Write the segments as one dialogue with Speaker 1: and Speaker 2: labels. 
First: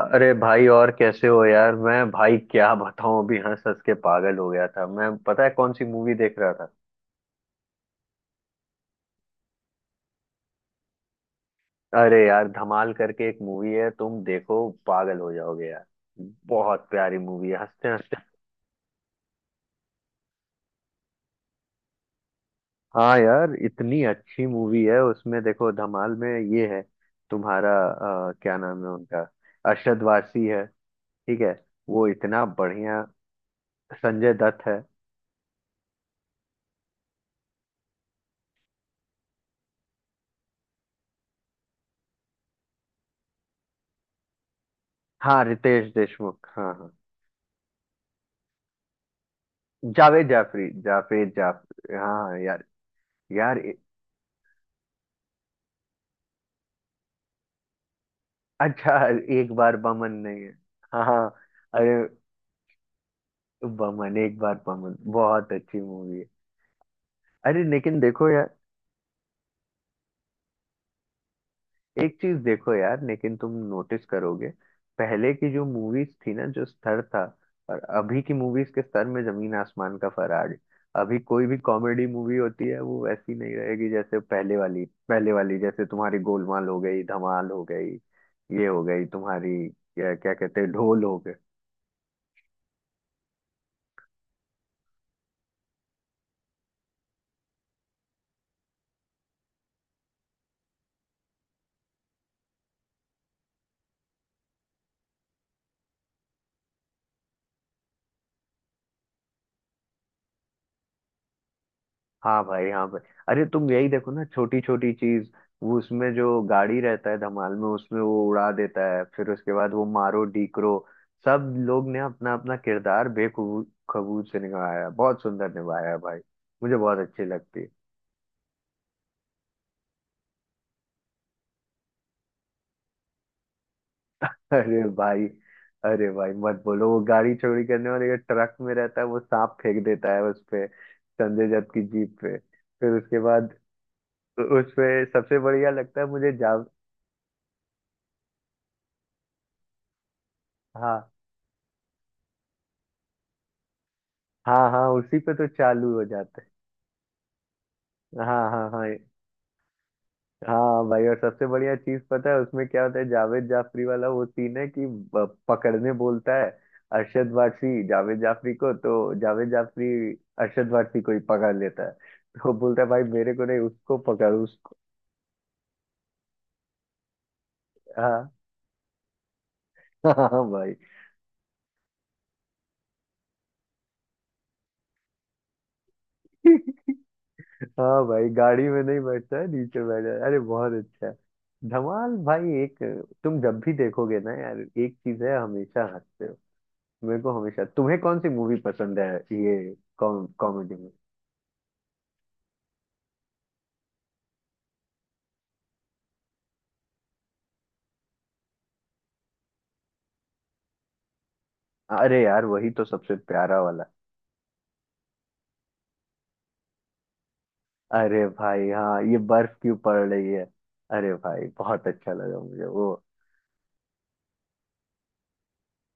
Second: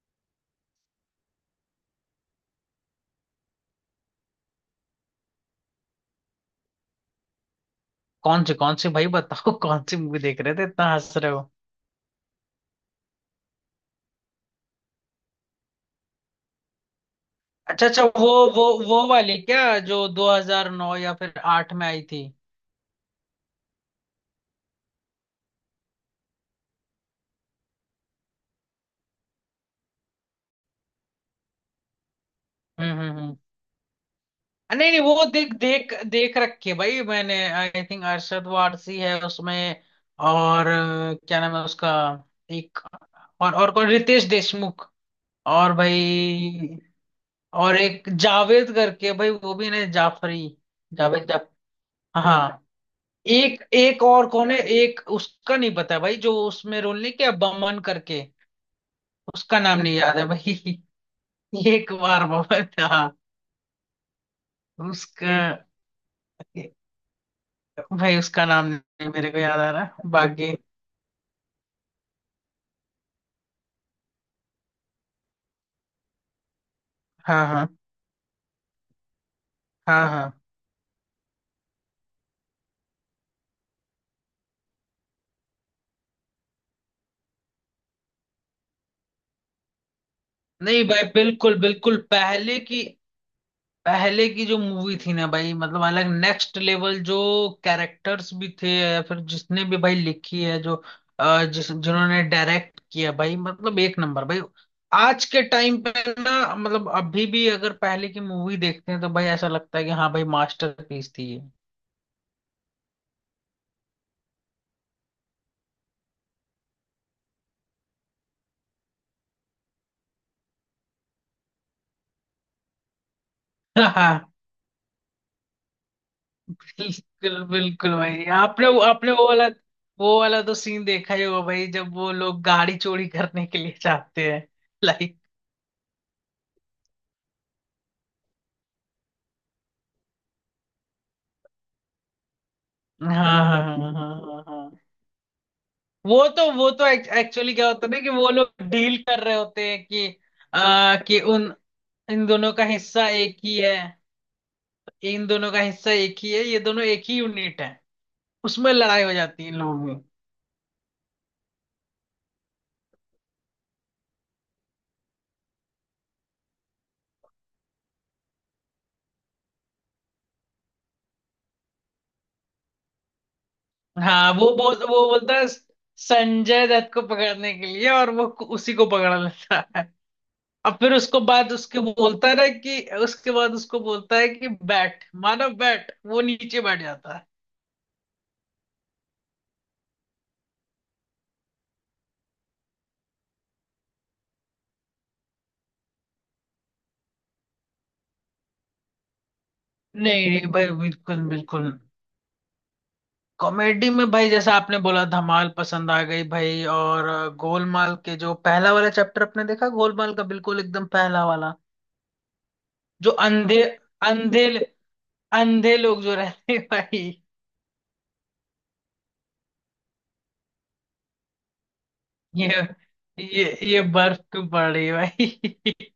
Speaker 1: अरे भाई, और कैसे हो यार। मैं भाई क्या बताऊं, अभी हंस हंस के पागल हो गया था मैं। पता है कौन सी मूवी देख रहा था?
Speaker 2: कौन सी भाई बताओ। कौन सी मूवी देख रहे थे, इतना हंस रहे हो?
Speaker 1: अरे यार, धमाल करके एक मूवी है, तुम देखो पागल हो जाओगे यार। बहुत प्यारी मूवी है,
Speaker 2: अच्छा
Speaker 1: हंसते
Speaker 2: अच्छा,
Speaker 1: हंसते।
Speaker 2: वो वाली क्या, जो 2009 या फिर 8 में आई थी?
Speaker 1: हाँ यार, इतनी अच्छी मूवी है उसमें, देखो धमाल में। ये है तुम्हारा क्या नाम है उनका, अरशद वारसी है। ठीक है, वो इतना बढ़िया।
Speaker 2: हम्म।
Speaker 1: संजय दत्त है।
Speaker 2: नहीं नहीं, वो देख देख देख रखी है भाई मैंने। आई थिंक अरशद वारसी है उसमें। और क्या नाम है उसका? एक। और कौन, रितेश देशमुख।
Speaker 1: हाँ,
Speaker 2: और
Speaker 1: रितेश देशमुख, हाँ
Speaker 2: भाई,
Speaker 1: हाँ।
Speaker 2: और एक जावेद करके भाई, वो भी ना,
Speaker 1: जावेद
Speaker 2: जाफरी।
Speaker 1: जाफरी,
Speaker 2: जावेद
Speaker 1: जावेद
Speaker 2: जा,
Speaker 1: जाफ हाँ
Speaker 2: हाँ।
Speaker 1: यार। यार
Speaker 2: एक
Speaker 1: ए-
Speaker 2: एक और कौन है, एक उसका नहीं पता भाई, जो उसमें रोल नहीं किया, बमन करके।
Speaker 1: अच्छा एक
Speaker 2: उसका
Speaker 1: बार
Speaker 2: नाम नहीं
Speaker 1: बमन
Speaker 2: याद है
Speaker 1: नहीं है?
Speaker 2: भाई।
Speaker 1: हाँ हाँ।
Speaker 2: एक
Speaker 1: अरे,
Speaker 2: बार बमन, हाँ।
Speaker 1: बमन एक बार बमन
Speaker 2: उसका,
Speaker 1: बहुत अच्छी मूवी है। अरे लेकिन
Speaker 2: भाई
Speaker 1: देखो
Speaker 2: उसका
Speaker 1: यार,
Speaker 2: नाम नहीं मेरे को याद आ रहा बाकी।
Speaker 1: एक चीज देखो यार, लेकिन तुम नोटिस करोगे। पहले की जो मूवीज थी ना, जो स्तर था,
Speaker 2: हाँ हाँ
Speaker 1: और अभी की मूवीज के स्तर में जमीन आसमान का
Speaker 2: हाँ हाँ।
Speaker 1: फराक है। अभी कोई भी कॉमेडी मूवी होती है वो वैसी नहीं रहेगी जैसे पहले वाली। पहले वाली जैसे तुम्हारी गोलमाल हो गई, धमाल हो गई, ये हो गई तुम्हारी, क्या क्या कहते हैं,
Speaker 2: नहीं भाई,
Speaker 1: ढोल हो गई।
Speaker 2: बिल्कुल बिल्कुल, पहले की। पहले की जो मूवी थी ना भाई, मतलब अलग नेक्स्ट लेवल, जो कैरेक्टर्स भी थे, या फिर जिसने भी भाई लिखी है, जो जिस जिन्होंने डायरेक्ट किया भाई, मतलब एक नंबर भाई। आज के टाइम पे ना, मतलब अभी भी अगर पहले की मूवी देखते हैं, तो भाई ऐसा लगता है कि हाँ भाई, मास्टरपीस थी ये।
Speaker 1: हाँ भाई, हाँ भाई। अरे तुम यही देखो ना, छोटी छोटी चीज। वो उसमें जो गाड़ी रहता है धमाल में, उसमें वो उड़ा देता है, फिर उसके बाद वो मारो डीकरो। सब लोग ने अपना अपना किरदार
Speaker 2: हाँ,
Speaker 1: बेखबूत से निभाया है। बहुत सुंदर निभाया है भाई। मुझे बहुत अच्छी
Speaker 2: बिल्कुल
Speaker 1: लगती है।
Speaker 2: बिल्कुल भाई, आपने वो वाला तो सीन देखा ही होगा भाई, जब वो लोग गाड़ी चोरी करने के लिए जाते हैं।
Speaker 1: अरे
Speaker 2: लाइक,
Speaker 1: भाई, अरे भाई मत बोलो, वो गाड़ी चोरी करने वाले का ट्रक में रहता है, वो सांप फेंक देता है उस पे, संजय दत्त की जीप पे, फिर
Speaker 2: हाँ
Speaker 1: उसके बाद
Speaker 2: हाँ हाँ हाँ हाँ हाँ।
Speaker 1: उस पे सबसे बढ़िया लगता है
Speaker 2: वो
Speaker 1: मुझे
Speaker 2: तो
Speaker 1: जा
Speaker 2: वो तो एक्चुअली क्या होता है ना, कि वो लोग डील कर रहे होते हैं कि
Speaker 1: हाँ
Speaker 2: कि उन, इन दोनों का हिस्सा एक ही है
Speaker 1: हाँ, हाँ उसी
Speaker 2: इन
Speaker 1: पे तो
Speaker 2: दोनों का हिस्सा
Speaker 1: चालू हो
Speaker 2: एक ही
Speaker 1: जाते
Speaker 2: है, ये दोनों एक ही यूनिट है।
Speaker 1: हैं। हाँ हाँ
Speaker 2: उसमें
Speaker 1: हाँ
Speaker 2: लड़ाई हो जाती है इन लोगों में।
Speaker 1: हाँ भाई, और सबसे बढ़िया चीज पता है उसमें क्या होता है, जावेद जाफरी वाला वो सीन है, कि पकड़ने बोलता है अरशद वारसी, जावेद जाफरी को, तो जावेद जाफरी अरशद वारसी को ही पकड़ लेता है। तो बोलता है भाई मेरे को नहीं, उसको
Speaker 2: हाँ,
Speaker 1: पकड़, उसको।
Speaker 2: वो बोलता है, संजय दत्त को पकड़ने के लिए, और वो
Speaker 1: हाँ।
Speaker 2: उसी को पकड़ लेता है।
Speaker 1: हाँ
Speaker 2: और
Speaker 1: भाई।
Speaker 2: फिर उसको बाद उसके बोलता है ना, कि उसके बाद उसको बोलता है कि बैठ, मानो बैठ, वो नीचे बैठ जाता है।
Speaker 1: हाँ भाई, गाड़ी में नहीं बैठता है, नीचे बैठ जाता है। अरे बहुत अच्छा है धमाल भाई। एक, तुम जब भी देखोगे ना यार, एक चीज है, हमेशा हंसते हो। मेरे को हमेशा, तुम्हें कौन सी मूवी पसंद है ये
Speaker 2: नहीं नहीं भाई,
Speaker 1: कॉमेडी में?
Speaker 2: बिल्कुल बिल्कुल। कॉमेडी में भाई, जैसा आपने बोला, धमाल पसंद आ गई भाई, और गोलमाल के जो पहला वाला चैप्टर, आपने देखा गोलमाल का, बिल्कुल एकदम पहला वाला,
Speaker 1: अरे यार वही तो
Speaker 2: जो
Speaker 1: सबसे प्यारा
Speaker 2: अंधे,
Speaker 1: वाला।
Speaker 2: अंधे अंधे लोग जो रहते हैं भाई।
Speaker 1: अरे भाई हाँ, ये बर्फ क्यों पड़ रही है। अरे भाई बहुत अच्छा लगा
Speaker 2: ये
Speaker 1: मुझे वो।
Speaker 2: ये ये बर्फ क्यों पड़ रही है भाई?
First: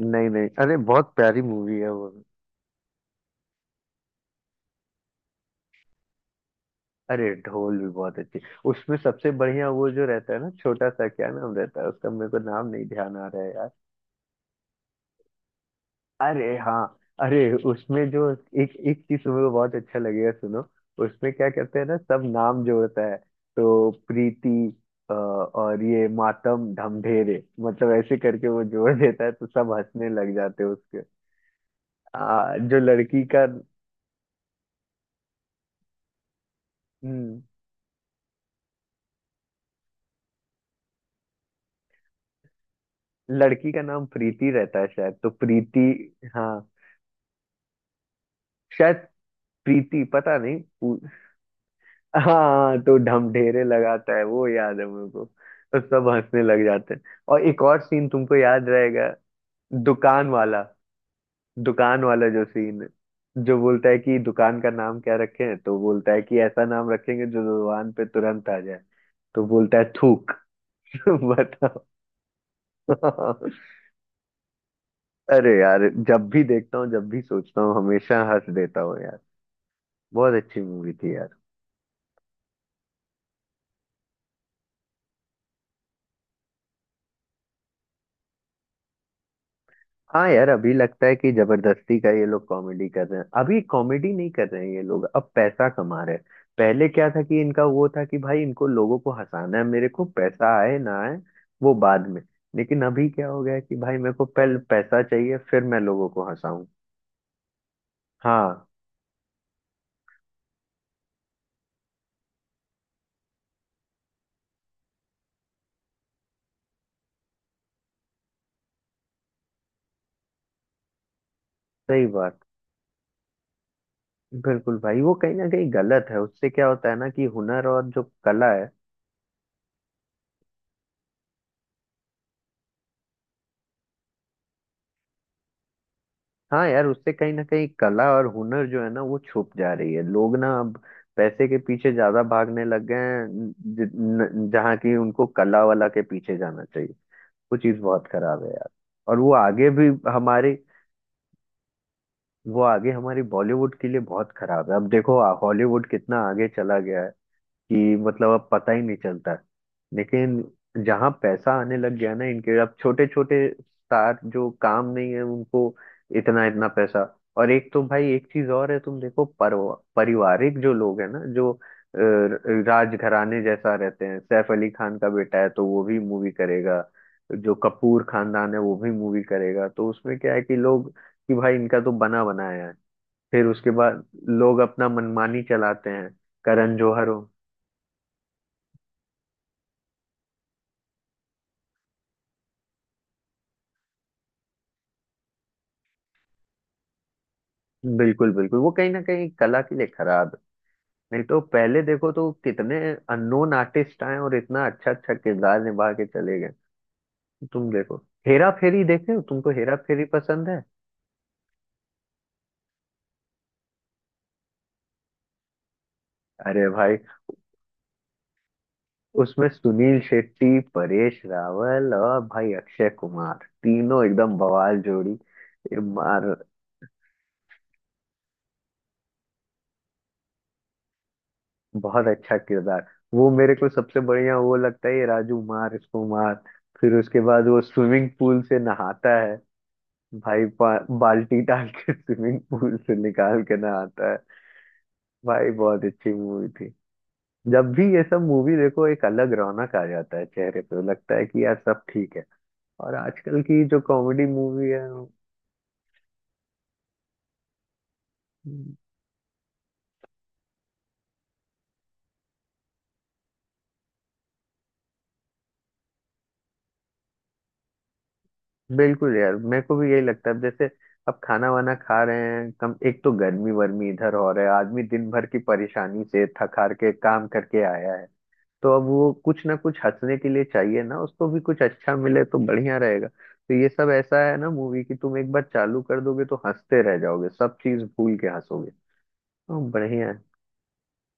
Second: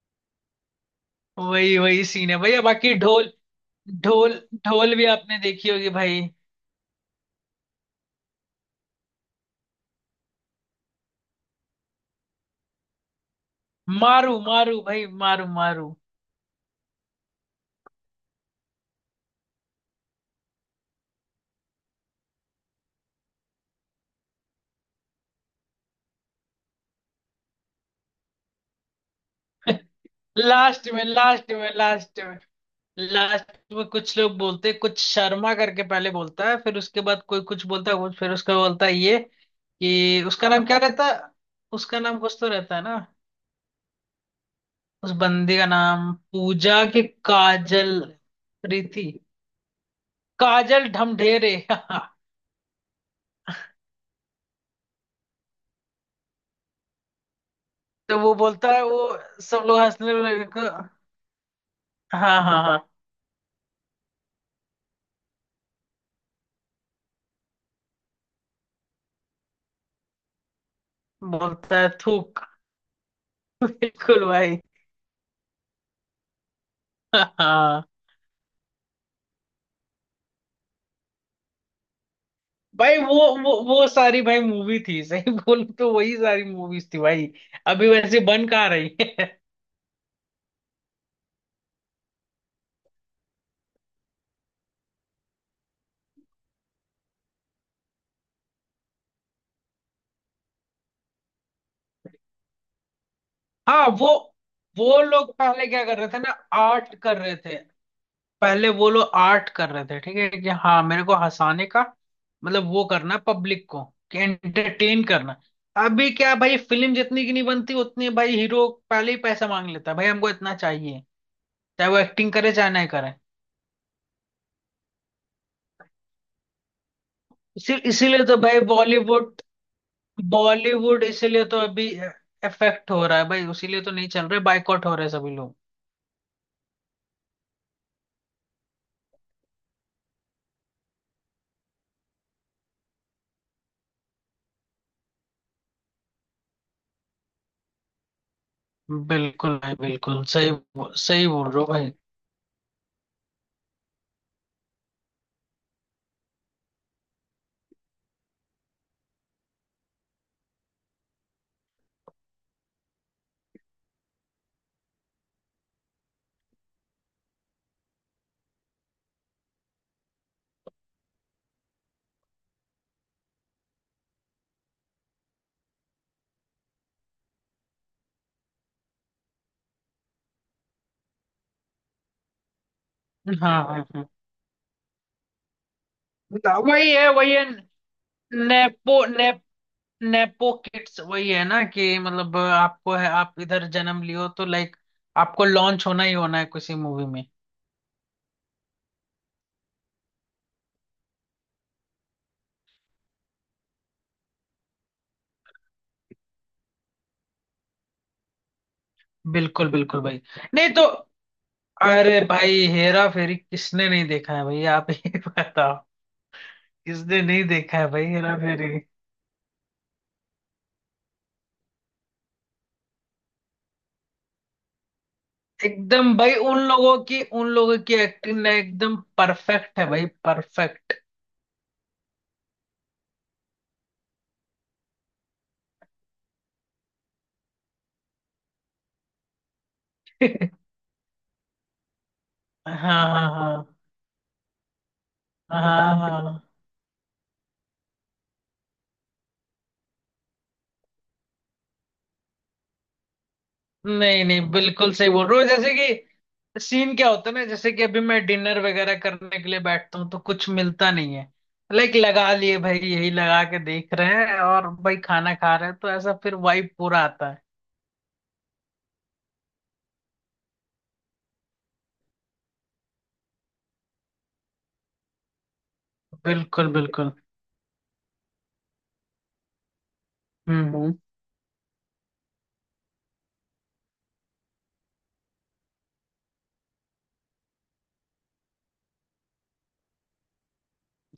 Speaker 1: नहीं नहीं, अरे बहुत प्यारी
Speaker 2: वही
Speaker 1: मूवी है
Speaker 2: वही
Speaker 1: वो।
Speaker 2: सीन है भैया। बाकी ढोल, ढोल ढोल भी आपने देखी होगी भाई।
Speaker 1: अरे ढोल भी बहुत अच्छी। उसमें सबसे बढ़िया वो जो रहता है ना, छोटा सा, क्या नाम रहता है उसका, मेरे को नाम नहीं ध्यान आ रहा है।
Speaker 2: मारू मारू भाई, मारू मारू।
Speaker 1: अरे हाँ। अरे उसमें जो, एक एक चीज तुम्हें तो बहुत अच्छा लगेगा, सुनो। उसमें क्या कहते हैं ना, सब नाम जोड़ता है, तो प्रीति और ये मातम ढमढेरे, मतलब ऐसे करके वो जोड़ देता है, तो सब हंसने लग जाते हैं
Speaker 2: लास्ट
Speaker 1: उसके।
Speaker 2: में लास्ट में लास्ट
Speaker 1: जो लड़की का,
Speaker 2: लास्ट में कुछ लोग बोलते, कुछ शर्मा करके पहले बोलता है, फिर उसके बाद कोई
Speaker 1: हम्म,
Speaker 2: कुछ बोलता है, कुछ फिर उसका बोलता है ये, कि उसका नाम क्या रहता है? उसका नाम कुछ तो रहता है ना।
Speaker 1: लड़की का नाम प्रीति रहता है
Speaker 2: उस
Speaker 1: शायद, तो
Speaker 2: बंदी का
Speaker 1: प्रीति,
Speaker 2: नाम,
Speaker 1: हाँ
Speaker 2: पूजा के, काजल,
Speaker 1: शायद,
Speaker 2: प्रीति,
Speaker 1: प्रीति पता नहीं।
Speaker 2: काजल ढमढेरे।
Speaker 1: हाँ तो ढमढेरे लगाता है, वो याद है मेरे को, तो सब हंसने लग जाते हैं। और एक और सीन
Speaker 2: तो वो
Speaker 1: तुमको याद
Speaker 2: बोलता है वो,
Speaker 1: रहेगा,
Speaker 2: सब लोग हंसने
Speaker 1: दुकान
Speaker 2: लगे।
Speaker 1: वाला, दुकान वाला
Speaker 2: हाँ
Speaker 1: जो
Speaker 2: हाँ
Speaker 1: सीन है,
Speaker 2: हाँ,
Speaker 1: जो बोलता है कि दुकान का नाम क्या रखें, तो बोलता है कि ऐसा नाम रखेंगे जो दुकान पे तुरंत आ जाए, तो बोलता है थूक।
Speaker 2: बोलता
Speaker 1: बताओ।
Speaker 2: है थूक। बिल्कुल भाई।
Speaker 1: अरे यार जब भी देखता हूँ, जब भी सोचता हूँ, हमेशा हंस देता हूँ यार। बहुत अच्छी मूवी थी यार।
Speaker 2: भाई वो, वो सारी भाई मूवी थी, सही बोलूं तो वही सारी मूवीज थी भाई। अभी वैसे बन कहाँ रही है?
Speaker 1: हाँ यार, अभी लगता है कि जबरदस्ती का ये लोग कॉमेडी कर रहे हैं, अभी कॉमेडी नहीं कर रहे हैं ये लोग, अब पैसा कमा रहे हैं। पहले क्या था कि इनका वो था कि भाई इनको लोगों को हंसाना है, मेरे को पैसा आए ना आए वो बाद में। लेकिन अभी क्या हो गया है कि
Speaker 2: हाँ,
Speaker 1: भाई मेरे को पहले
Speaker 2: वो
Speaker 1: पैसा
Speaker 2: लोग
Speaker 1: चाहिए, फिर
Speaker 2: पहले
Speaker 1: मैं
Speaker 2: क्या कर
Speaker 1: लोगों
Speaker 2: रहे थे
Speaker 1: को
Speaker 2: ना,
Speaker 1: हंसाऊं।
Speaker 2: आर्ट कर रहे थे।
Speaker 1: हाँ,
Speaker 2: पहले वो लोग आर्ट कर रहे थे, ठीक है, कि हाँ मेरे को हंसाने का, मतलब वो करना पब्लिक को, कि एंटरटेन करना। अभी क्या भाई, फिल्म जितनी की नहीं बनती उतनी भाई हीरो पहले ही पैसा मांग लेता है भाई, हमको इतना चाहिए, चाहे वो
Speaker 1: सही
Speaker 2: एक्टिंग
Speaker 1: बात।
Speaker 2: करे चाहे ना करे।
Speaker 1: बिल्कुल भाई, वो कहीं ना कहीं गलत है, उससे क्या होता है ना कि हुनर
Speaker 2: इसी
Speaker 1: और जो
Speaker 2: इसीलिए तो
Speaker 1: कला
Speaker 2: भाई
Speaker 1: है।
Speaker 2: बॉलीवुड, बॉलीवुड इसीलिए तो अभी इफेक्ट हो रहा है भाई, उसीलिए तो नहीं चल रहे, बायकॉट हो रहे सभी लोग।
Speaker 1: हाँ यार, उससे कहीं ना कहीं कला और हुनर जो है ना, वो छुप जा रही है। लोग ना अब पैसे के पीछे ज्यादा भागने लग गए हैं। जि- न- जहाँ की उनको कला वाला के पीछे जाना चाहिए। वो चीज बहुत खराब है यार। और वो
Speaker 2: बिल्कुल
Speaker 1: आगे
Speaker 2: भाई,
Speaker 1: भी
Speaker 2: बिल्कुल सही,
Speaker 1: हमारे,
Speaker 2: सही बोल रहे हो भाई।
Speaker 1: वो आगे हमारी बॉलीवुड के लिए बहुत खराब है। अब देखो हॉलीवुड कितना आगे चला गया है कि मतलब अब पता ही नहीं चलता। लेकिन जहाँ पैसा आने लग गया ना इनके, अब छोटे छोटे स्टार जो काम नहीं है उनको इतना इतना पैसा। और एक तो भाई, एक चीज और है, तुम देखो, पारिवारिक जो लोग है ना, जो राजघराने जैसा रहते हैं, सैफ अली खान का बेटा है तो वो भी मूवी करेगा, जो कपूर खानदान है वो भी मूवी करेगा, तो उसमें क्या है कि लोग कि भाई इनका तो बना बनाया है। फिर
Speaker 2: हाँ
Speaker 1: उसके
Speaker 2: हाँ
Speaker 1: बाद
Speaker 2: हाँ।
Speaker 1: लोग अपना मनमानी चलाते हैं।
Speaker 2: ना,
Speaker 1: करण
Speaker 2: वही
Speaker 1: जौहर
Speaker 2: है
Speaker 1: हो।
Speaker 2: वही है, नेपो ने, नेपो किड्स वही है ना, कि मतलब आपको है, आप इधर जन्म लियो तो लाइक, आपको लॉन्च होना ही होना है किसी मूवी में।
Speaker 1: बिल्कुल बिल्कुल, वो कहीं ना कहीं कला के लिए खराब है। नहीं तो पहले देखो तो कितने अननोन आर्टिस्ट आए और इतना अच्छा अच्छा किरदार निभा के चले गए। तुम देखो, हेरा फेरी देखे हो, तुमको
Speaker 2: बिल्कुल
Speaker 1: हेरा
Speaker 2: बिल्कुल
Speaker 1: फेरी
Speaker 2: भाई।
Speaker 1: पसंद है?
Speaker 2: नहीं तो, अरे भाई, हेरा फेरी किसने नहीं देखा है भाई? आप ही बताओ,
Speaker 1: अरे भाई,
Speaker 2: किसने नहीं देखा है भाई हेरा फेरी।
Speaker 1: उसमें सुनील शेट्टी, परेश रावल और भाई अक्षय कुमार, तीनों एकदम बवाल जोड़ी। ये
Speaker 2: एकदम
Speaker 1: मार,
Speaker 2: भाई, उन लोगों की एक्टिंग ना एकदम परफेक्ट है भाई, परफेक्ट।
Speaker 1: बहुत अच्छा किरदार। वो मेरे को सबसे बढ़िया वो लगता है, ये राजू मार इसको मार, फिर उसके बाद वो स्विमिंग पूल से नहाता है भाई, बाल्टी डाल के स्विमिंग पूल से
Speaker 2: हाँ
Speaker 1: निकाल के ना
Speaker 2: हाँ
Speaker 1: आता है। भाई बहुत
Speaker 2: हाँ हाँ
Speaker 1: अच्छी
Speaker 2: हाँ।
Speaker 1: मूवी थी। जब भी ये सब मूवी देखो, एक अलग रौनक आ जाता है चेहरे पे, लगता है कि यार सब ठीक है। और आजकल की जो
Speaker 2: नहीं
Speaker 1: कॉमेडी
Speaker 2: नहीं,
Speaker 1: मूवी है।
Speaker 2: बिल्कुल सही बोल रहे हो, जैसे कि सीन क्या होता है ना, जैसे कि अभी मैं डिनर वगैरह करने के लिए बैठता हूँ तो कुछ मिलता नहीं है, लाइक लगा लिए भाई, यही लगा के देख रहे हैं और भाई खाना खा रहे हैं, तो ऐसा फिर वाइब पूरा आता है।
Speaker 1: बिल्कुल यार, मेरे को भी यही लगता है, जैसे अब खाना वाना खा रहे हैं कम, एक तो गर्मी वर्मी इधर हो रहा है, आदमी दिन भर की परेशानी से थक
Speaker 2: बिल्कुल
Speaker 1: हार के
Speaker 2: बिल्कुल।
Speaker 1: काम करके आया है, तो अब वो कुछ ना कुछ हंसने के लिए
Speaker 2: हम्म
Speaker 1: चाहिए
Speaker 2: हम्म।
Speaker 1: ना, उसको भी कुछ अच्छा मिले तो बढ़िया रहेगा। तो ये सब ऐसा है ना मूवी कि तुम एक बार चालू कर दोगे तो हंसते रह जाओगे, सब चीज भूल के हंसोगे। तो बढ़िया है।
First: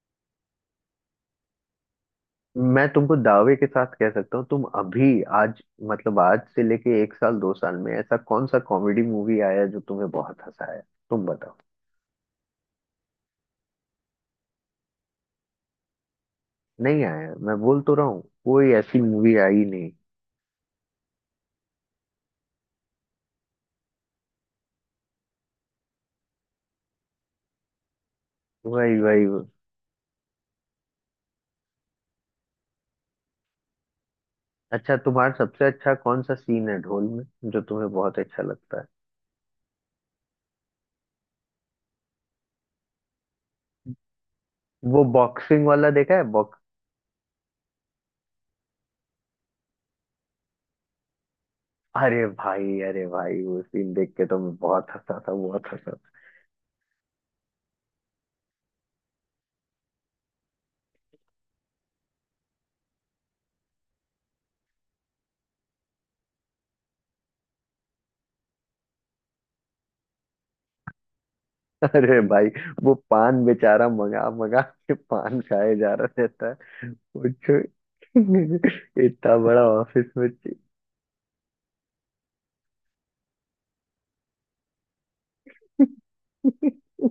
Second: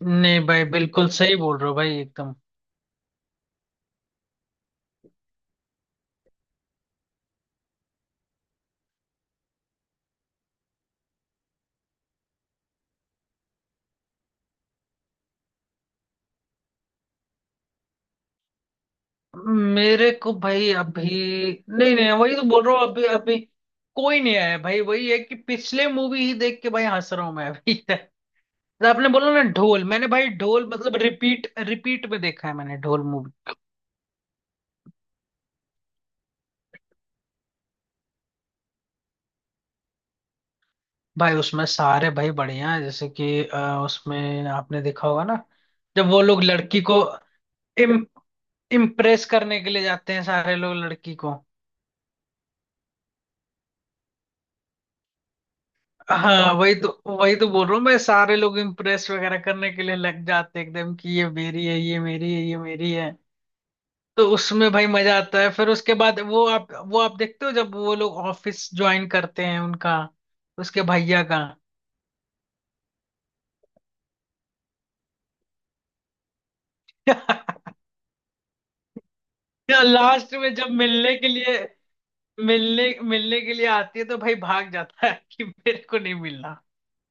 Speaker 2: नहीं भाई, बिल्कुल सही बोल रहे हो भाई, एकदम।
Speaker 1: मैं तुमको दावे के साथ कह सकता हूँ, तुम अभी आज, मतलब आज से लेके एक साल दो साल में ऐसा कौन सा कॉमेडी मूवी आया जो तुम्हें बहुत हंसाया, तुम बताओ। नहीं आया, मैं बोल तो रहा हूँ, कोई ऐसी मूवी आई नहीं।
Speaker 2: मेरे को भाई अभी, नहीं नहीं, वही तो बोल रहा हूँ, अभी अभी कोई नहीं आया भाई, वही है कि पिछले मूवी ही देख के भाई हंस रहा हूँ मैं अभी। तो
Speaker 1: वही
Speaker 2: आपने
Speaker 1: वही
Speaker 2: बोला ना
Speaker 1: वही।
Speaker 2: ढोल, मैंने भाई ढोल मतलब रिपीट रिपीट में देखा है मैंने ढोल मूवी।
Speaker 1: अच्छा, तुम्हारा सबसे अच्छा कौन सा सीन है ढोल में, जो तुम्हें बहुत अच्छा लगता है?
Speaker 2: भाई उसमें सारे भाई बढ़िया है, जैसे कि उसमें आपने
Speaker 1: वो
Speaker 2: देखा होगा ना,
Speaker 1: बॉक्सिंग वाला
Speaker 2: जब
Speaker 1: देखा
Speaker 2: वो
Speaker 1: है,
Speaker 2: लोग
Speaker 1: बॉक्स
Speaker 2: लड़की को इम, इम्प्रेस करने के लिए जाते हैं, सारे लोग लड़की को।
Speaker 1: अरे भाई, अरे भाई वो सीन देख के तो मैं बहुत हंसा था, बहुत हंसा
Speaker 2: हाँ, वही तो, वही तो बोल रहा हूँ मैं, सारे लोग इम्प्रेस वगैरह करने के लिए लग जाते हैं एकदम, कि ये मेरी है, ये मेरी है, ये मेरी है। तो उसमें भाई मजा आता है, फिर उसके बाद वो आप देखते हो जब वो लोग ऑफिस ज्वाइन करते हैं उनका, उसके भैया का।
Speaker 1: था। अरे भाई, वो पान बेचारा मंगा मंगा के पान खाए जा रहा रहता है, वो जो- इतना बड़ा
Speaker 2: या
Speaker 1: ऑफिस में
Speaker 2: लास्ट में जब मिलने के लिए, मिलने मिलने के लिए आती है तो भाई भाग जाता है कि मेरे को नहीं मिलना।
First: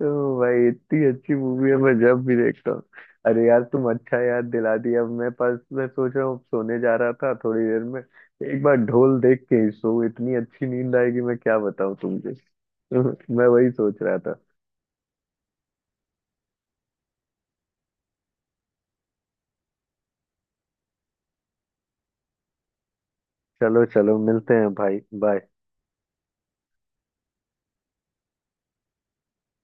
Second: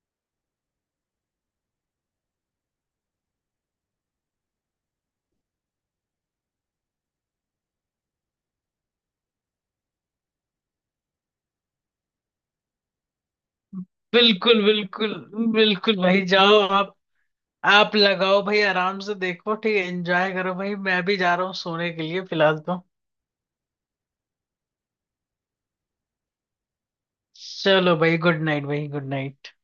Speaker 1: तो भाई इतनी अच्छी मूवी है, मैं जब भी देखता हूँ। अरे यार तुम अच्छा याद दिला दिया, अब मैं पास, मैं सोच रहा हूँ सोने जा रहा था थोड़ी देर में, एक बार ढोल देख के ही सो, इतनी अच्छी नींद आएगी मैं क्या बताऊँ तुमसे। मैं वही सोच रहा था।
Speaker 2: बिल्कुल बिल्कुल, बिल्कुल भाई, जाओ आप लगाओ भाई, आराम से देखो, ठीक है, एंजॉय करो भाई, मैं भी जा रहा हूँ सोने के लिए फिलहाल तो।
Speaker 1: चलो चलो, मिलते हैं भाई, बाय।
Speaker 2: चलो भाई, गुड नाइट भाई, गुड नाइट।